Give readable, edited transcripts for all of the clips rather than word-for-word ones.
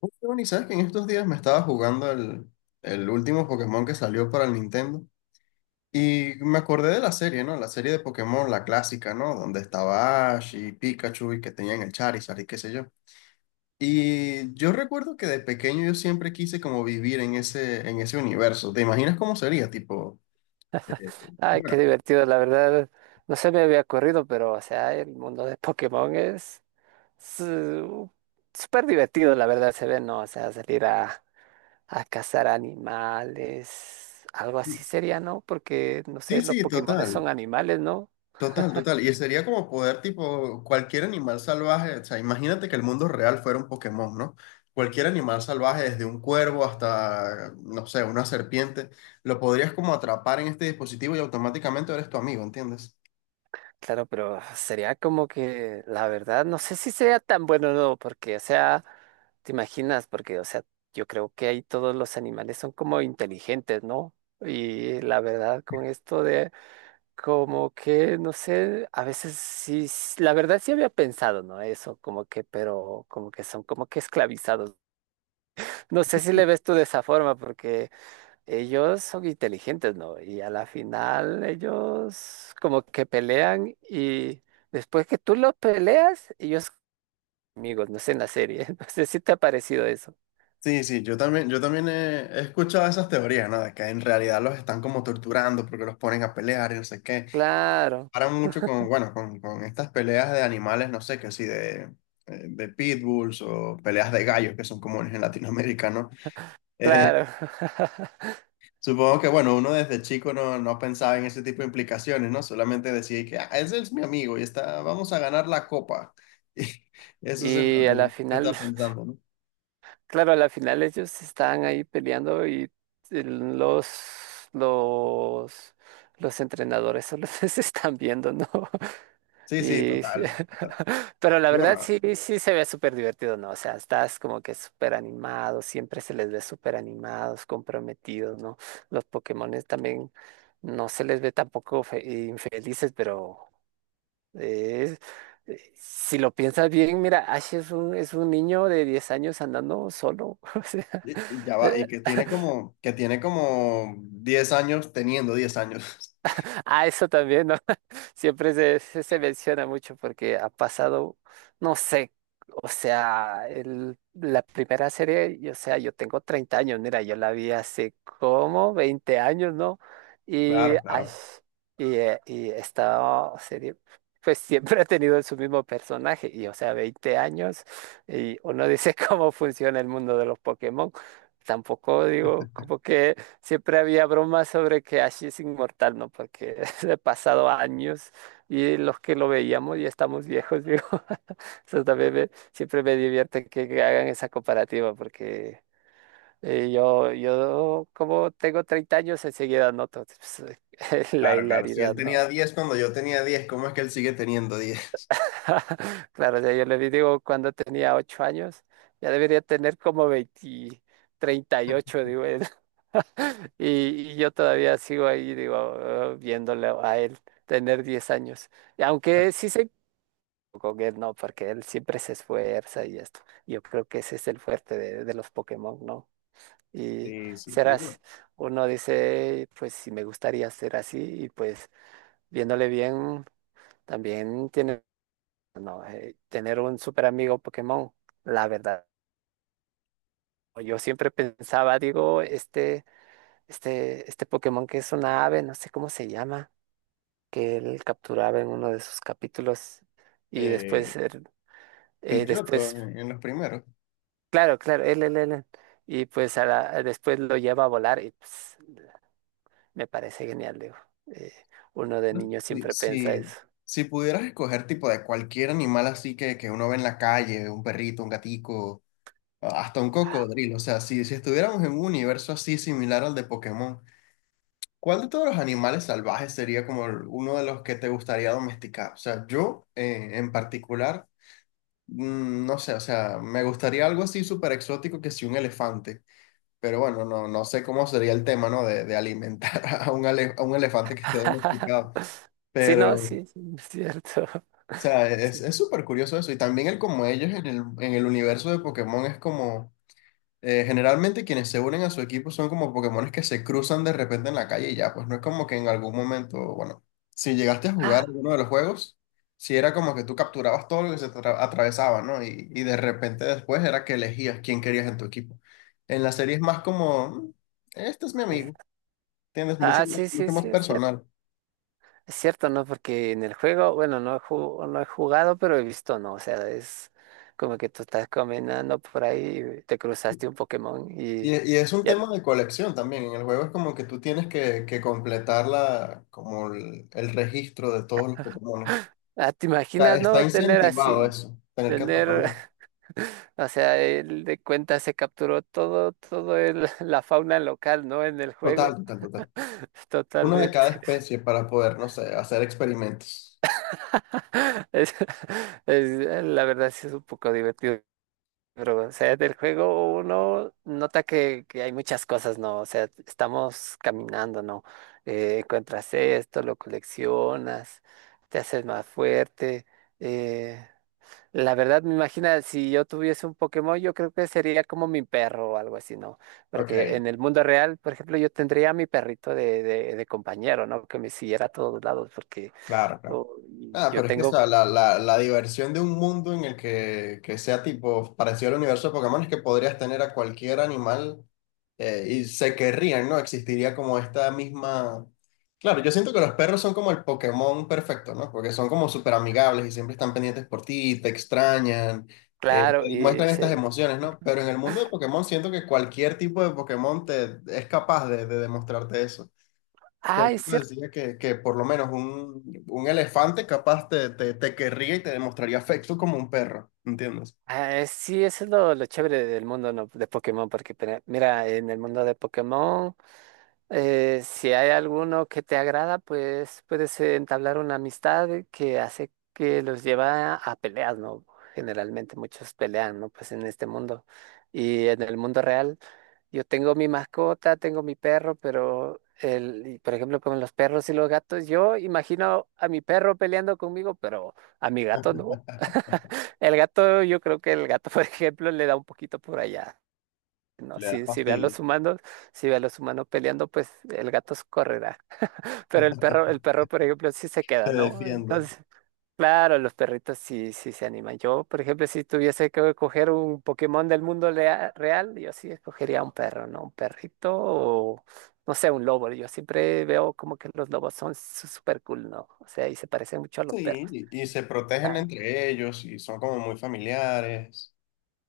Oye, Giovanni, ¿sabes que en estos días me estaba jugando el último Pokémon que salió para el Nintendo? Y me acordé de la serie, ¿no? La serie de Pokémon, la clásica, ¿no? Donde estaba Ash y Pikachu y que tenían el Charizard y qué sé yo. Y yo recuerdo que de pequeño yo siempre quise como vivir en ese universo. ¿Te imaginas cómo sería? Tipo, eh, Ay, bueno, qué divertido, la verdad. No se me había ocurrido, pero, o sea, el mundo de Pokémon es su- súper divertido, la verdad, se ve, ¿no? O sea, salir a cazar animales, algo sí, así sería, ¿no? Porque, no sí, sé, los sí, Pokémones total. son animales, ¿no? Total, total. Y sería como poder, tipo, cualquier animal salvaje. O sea, imagínate que el mundo real fuera un Pokémon, ¿no? Cualquier animal salvaje, desde un cuervo hasta, no sé, una serpiente, lo podrías como atrapar en este dispositivo y automáticamente eres tu amigo, ¿entiendes? Claro, pero sería como que, la verdad, no sé si sería tan bueno o no, porque, o sea, te imaginas, porque, o sea, yo creo que ahí todos los animales son como inteligentes, ¿no? Y la verdad, con esto de Como que, no sé, a veces sí, la verdad sí había pensado, ¿no? Eso, como que, pero como que son como que esclavizados. No sé si le ves tú de esa forma, porque ellos son inteligentes, ¿no? Y a la final ellos como que pelean y después que tú los peleas, ellos amigos, no sé, en la serie. No sé si te ha parecido eso. Sí, sí, yo también he escuchado esas teorías, ¿no? De que en realidad los están como torturando porque los ponen a pelear y no sé qué. Claro, Paran mucho con, bueno, con estas peleas de animales, no sé, que sí, de pitbulls o peleas de gallos que son comunes en Latinoamérica, ¿no? Eh, claro. supongo que, bueno, uno desde chico no pensaba en ese tipo de implicaciones, ¿no? Solamente decía que, ah, ese es mi amigo y está, vamos a ganar la copa. Y eso es en Y lo, a en lo la que final está pensando, ¿no? Claro, a la final ellos estaban ahí peleando y el- los, los, los entrenadores solo se están viendo, ¿no? Sí, sí, Y, total. Total. pero la Y verdad bueno, sí, sí se ve súper divertido, ¿no? O sea, estás como que súper animado, siempre se les ve súper animados, comprometidos, ¿no? Los Pokémones también no se les ve tampoco infelices, pero es- Si lo piensas bien, mira, Ash es un niño de 10 años andando solo. O sea, y ya va, y Eh, que tiene como 10 años teniendo 10 años. Ah, eso también, ¿no? Siempre se menciona mucho porque ha pasado, no sé, o sea, el, la primera serie, y, o sea, yo tengo 30 años, mira, yo la vi hace como 20 años, ¿no? Y, Claro, ay, claro, y esta serie, pues siempre ha tenido su mismo personaje, y o sea, 20 años, y uno dice cómo funciona el mundo de los Pokémon. Tampoco digo como que Siempre había bromas sobre que Ash es inmortal, ¿no? Porque he pasado años y los que lo veíamos ya estamos viejos, digo. Eso también siempre me divierte que hagan esa comparativa, porque yo como tengo 30 años, enseguida noto pues, la claro, claro. Si él hilaridad, ¿no? tenía 10 cuando yo tenía 10, ¿cómo es que él sigue teniendo 10? Claro, o sea, yo le digo, cuando tenía 8 años, ya debería tener como 20, 38 digo. Y, y yo todavía sigo ahí, digo, ah, viéndolo a él tener 10 años. Y aunque sí se con él, no, porque él siempre se esfuerza y esto. Yo creo que ese es el fuerte de los Pokémon, ¿no? Y Sí, sí, y bueno, serás, uno dice, pues sí me gustaría ser así, y pues viéndole bien, también tiene, no, tener un super amigo Pokémon, la verdad. Yo siempre pensaba, digo, este Pokémon que es una ave, no sé cómo se llama que él capturaba en uno de sus capítulos y eh, después, Pidgeotto después, en los primeros. Él, y pues a después lo lleva a volar y pues, me parece genial, digo. eh, uno de No, niño Si, siempre piensa si, eso. si pudieras escoger tipo de cualquier animal así que uno ve en la calle, un perrito, un gatico, hasta un cocodrilo, o sea, si estuviéramos en un universo así similar al de Pokémon, ¿cuál de todos los animales salvajes sería como uno de los que te gustaría domesticar? O sea, yo en particular, no sé, o sea, me gustaría algo así súper exótico que si un elefante, pero bueno, no sé cómo sería el tema, ¿no? De alimentar a un elefante que esté domesticado, Sí, no, pero. sí, sí, es cierto. O sea, es súper curioso eso. Y también el como ellos en el universo de Pokémon es como, generalmente quienes se unen a su equipo son como Pokémones que se cruzan de repente en la calle y ya, pues no es como que en algún momento, bueno, si llegaste a jugar Ah, alguno de los juegos, si era como que tú capturabas todo lo que se te atravesaba, ¿no? Y de repente después era que elegías quién querías en tu equipo. En la serie es más como, este es mi eh, amigo, tienes mucho, ah, sí, sí, mucho más sí, es cierto. personal." Es cierto, ¿no? Porque en el juego, bueno, no he jugado, pero he visto, ¿no? O sea, es como que tú estás caminando por ahí, y te cruzaste un Pokémon Y, y y es un ya, tema de colección también. En el juego es como que tú tienes que completar la, como el registro de todos los Pokémon. ah, ¿te está imaginas, está no? Tener incentivado así, eso, tener que tener, atraparlos. o sea, él de cuenta se capturó todo, todo el, la fauna local, ¿no? En el Total, juego, total, total. Uno de totalmente. cada especie para poder, no sé, hacer experimentos. Es, la verdad sí es un poco divertido. Pero, o sea, del juego uno nota que hay muchas cosas, ¿no? O sea, estamos caminando, ¿no? Encuentras esto, lo coleccionas, te haces más fuerte. eh, la verdad, me imagina, si yo tuviese un Pokémon, yo creo que sería como mi perro o algo así, ¿no? Ok, Porque claro, en el mundo real, por ejemplo, yo tendría a mi perrito de compañero, ¿no? Que me siguiera a todos lados, porque claro. oh, Ah, yo pero es que o tengo, sea, la diversión de un mundo en el que sea tipo parecido al universo de Pokémon es que podrías tener a cualquier animal y se querrían, ¿no? Existiría como esta misma. Claro, yo siento que los perros son como el Pokémon perfecto, ¿no? Porque son como súper amigables y siempre están pendientes por ti, te extrañan, te claro, y muestran estas se... emociones, ¿no? Pero en el mundo de Pokémon siento que cualquier tipo de Pokémon es capaz de demostrarte eso. Por Ah, es eso decía que por lo menos un elefante capaz te querría y te demostraría afecto como un perro, ¿entiendes? Ah, sí, eso es lo chévere del mundo, ¿no? de Pokémon, porque pero, mira, en el mundo de Pokémon. Si hay alguno que te agrada, pues puedes entablar una amistad que hace que los lleva a peleas, ¿no? Generalmente muchos pelean, ¿no? Pues en este mundo y en el mundo real. Yo tengo mi mascota, tengo mi perro, pero el, y, por ejemplo, con los perros y los gatos, yo imagino a mi perro peleando conmigo, pero a mi gato no. El gato, yo creo que el gato, por ejemplo, le da un poquito por allá. No, Le da si ve a fastidio, los humanos, si ve a los humanos peleando, pues el gato se correrá. Pero el perro, por ejemplo, sí se te queda, ¿no? defiende. Entonces, claro, los perritos sí, sí se animan. Yo, por ejemplo, si tuviese que escoger un Pokémon del mundo real, yo sí escogería un perro, ¿no? Un perrito o, no sé, un lobo. Yo siempre veo como que los lobos son súper cool, ¿no? O sea, y se parecen mucho a los Sí, perros. y se protegen entre ellos y son como muy familiares.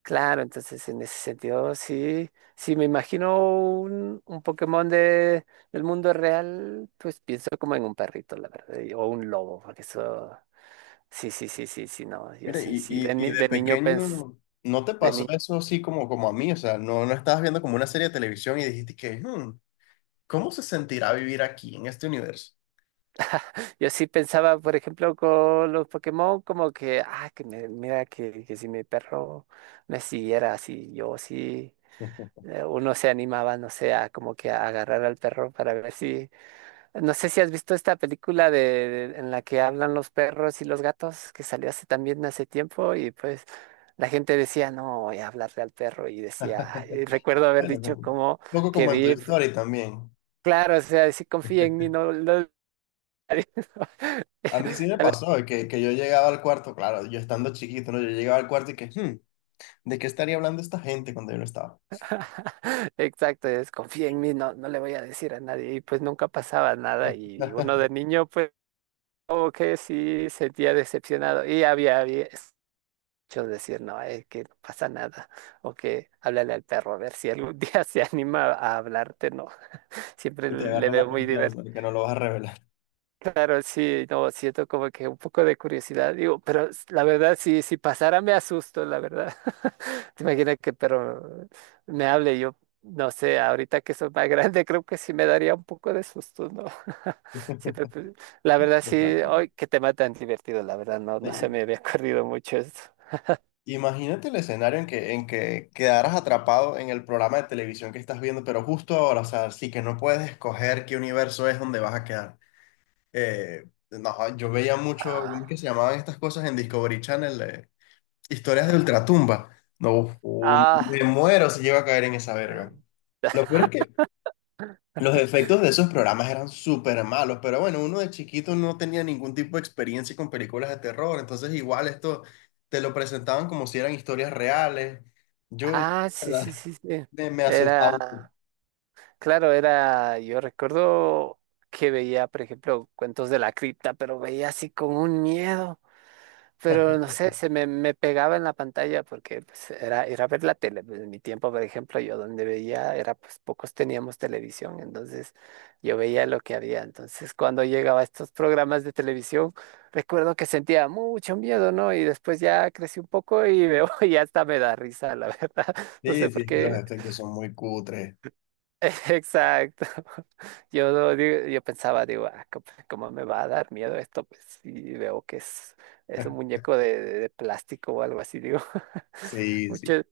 Claro, entonces en ese sentido sí, sí me imagino un Pokémon de, del mundo real, pues pienso como en un perrito, la verdad, y- o un lobo, porque eso, sí, sí, sí, sí, sí, no, yo Mira, sí, y, sí, de, y, y de de niño pens, pequeño, ¿no te de pasó ni- eso así como a mí? O sea, no estabas viendo como una serie de televisión y dijiste que, "Hmm, ¿cómo se sentirá vivir aquí, en este universo?" yo sí pensaba, por ejemplo, con los Pokémon, como que, ah, que mira, que si mi perro me siguiera así, yo sí, uno se animaba, no sé, a como que a agarrar al perro para ver si No sé si has visto esta película de, en la que hablan los perros y los gatos, que salió hace también hace tiempo, y pues la gente decía, no, voy a hablarle al perro, y decía, y recuerdo haber Bueno, dicho un como poco que como en tu vi, historia también. claro, o sea, si confía en mí, no lo... A mí sí me pasó de que yo llegaba al cuarto, claro, yo estando chiquito, ¿no? Yo llegaba al cuarto y que, "Hmm, ¿de qué estaría hablando esta gente cuando yo no estaba?" Exacto, es confía en mí, no, no le voy a decir a nadie, y pues nunca pasaba nada, y uno de niño, pues como que sí sentía decepcionado, y había Yo decir, no, es que no pasa nada. O que háblale al perro a ver si algún día se anima a hablarte, ¿no? Siempre Y te le agarra veo la muy confianza divertido. de que no lo vas a revelar. Claro, sí, no, siento como que un poco de curiosidad, digo, pero la verdad, si pasara me asusto, la verdad. ¿Te imaginas que el perro me hable? Yo, no sé, ahorita que soy más grande, creo que sí me daría un poco de susto, ¿no? Siempre, la verdad, sí, Total, total. hoy que tema tan divertido, la verdad, no, no se Y- me había ocurrido mucho esto. Imagínate el escenario en que quedaras atrapado en el programa de televisión que estás viendo, pero justo ahora, o sea, sí que no puedes escoger qué universo es donde vas a quedar. Eh, no, yo veía mucho, ¿cómo es que Ah, se llamaban estas cosas en Discovery Channel? Historias de Ultratumba. No, Ah. me muero si llego a caer en esa verga. Lo peor es que los efectos de esos programas eran súper malos, pero bueno, uno de chiquito no tenía ningún tipo de experiencia con películas de terror, entonces igual esto te lo presentaban como si eran historias reales. Yo, la Ah, sí, sí, verdad, sí, sí. me asustaba. Era, claro, era, yo recuerdo que veía, por ejemplo, cuentos de la cripta, pero veía así con un miedo. Pero no sé, me pegaba en la pantalla porque pues, era, era ver la tele. Pues, en mi tiempo, por ejemplo, yo donde veía era, pues pocos teníamos televisión, entonces yo veía lo que había. Entonces, cuando llegaba a estos programas de televisión, recuerdo que sentía mucho miedo, ¿no? Y después ya crecí un poco y veo y hasta me da risa, la verdad. No Sí, sé sí, por es que los qué efectos son muy cutres. Exacto. Yo, no digo- yo pensaba, digo, "Ah, co- ¿cómo me va a dar miedo esto? Pues sí, veo que es un muñeco de, de plástico o algo así, digo. Sí, sí. Mucho,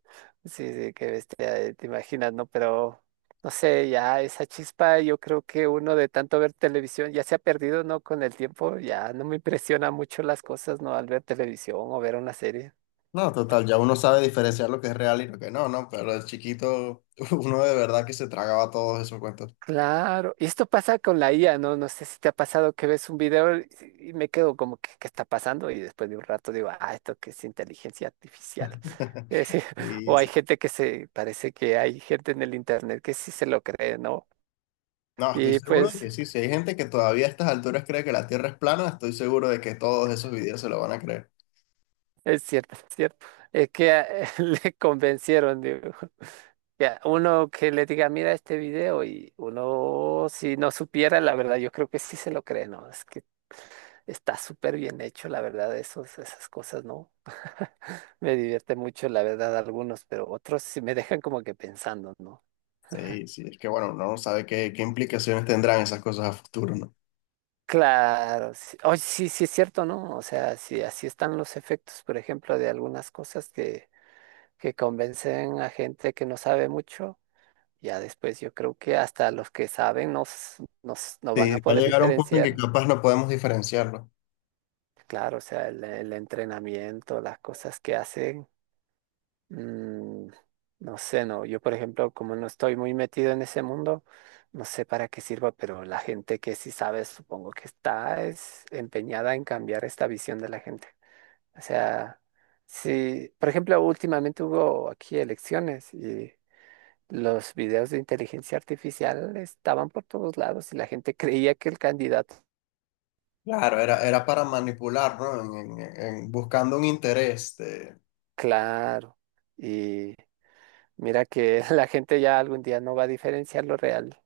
sí, sí, qué bestia, te imaginas, ¿no? Pero, no sé, ya esa chispa, yo creo que uno de tanto ver televisión ya se ha perdido, ¿no? Con el tiempo, ya no me impresiona mucho las cosas, ¿no? Al ver televisión o ver una serie. No, total, ya uno sabe diferenciar lo que es real y lo que no, ¿no? Pero de chiquito, uno de verdad que se tragaba todos esos cuentos. Claro, y esto pasa con la IA, ¿no? No sé si te ha pasado que ves un video y si, y me quedo como que, ¿qué está pasando? Y después de un rato digo, ah, esto que es inteligencia artificial. Es decir, Sí, o hay sí. gente que se, parece que hay gente en el internet que sí se lo cree, ¿no? No, estoy Y seguro de pues que sí. Si hay gente que todavía a estas alturas cree que la Tierra es plana, estoy seguro de que todos esos videos se lo van a creer. es cierto, es cierto, es que le convencieron, digo. Ya, uno que le diga, mira este video y uno, si no supiera, la verdad, yo creo que sí se lo cree, ¿no? Es que está súper bien hecho, la verdad, esos, esas cosas, ¿no? Me divierte mucho, la verdad, algunos, pero otros sí me dejan como que pensando, ¿no? Sí, sí. Es que bueno, uno no sabe qué implicaciones tendrán esas cosas a futuro, ¿no? Claro, sí, Oye, sí, sí es cierto, ¿no? O sea, sí, así están los efectos, por ejemplo, de algunas cosas que convencen a gente que no sabe mucho. Ya después yo creo que hasta los que saben nos, nos, no Sí, van a va a poder llegar un punto en que diferenciar. capaz no podemos diferenciarlo. Claro, o sea, el entrenamiento, las cosas que hacen, mm, no sé, no, yo por ejemplo, como no estoy muy metido en ese mundo, no sé para qué sirva, pero la gente que sí sabe, supongo que está es empeñada en cambiar esta visión de la gente. O sea, sí, por ejemplo, últimamente hubo aquí elecciones y los videos de inteligencia artificial estaban por todos lados y la gente creía que el candidato, Claro, era para manipular, ¿no? En- buscando un interés. Claro. Y Mira que la gente ya algún día no va a diferenciar lo real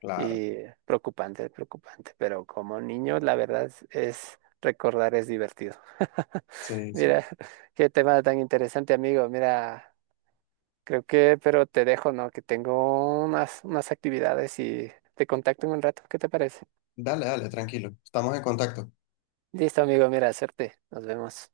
Claro. y preocupante, preocupante, pero como niño la verdad es- recordar es divertido. Sí, sí. Mira, qué tema tan interesante, amigo. Mira, creo que, pero te dejo, ¿no? Que tengo unas, unas actividades y te contacto en un rato. ¿Qué te parece? Dale, dale, tranquilo. Estamos en contacto. Listo, amigo, mira, suerte. Nos vemos.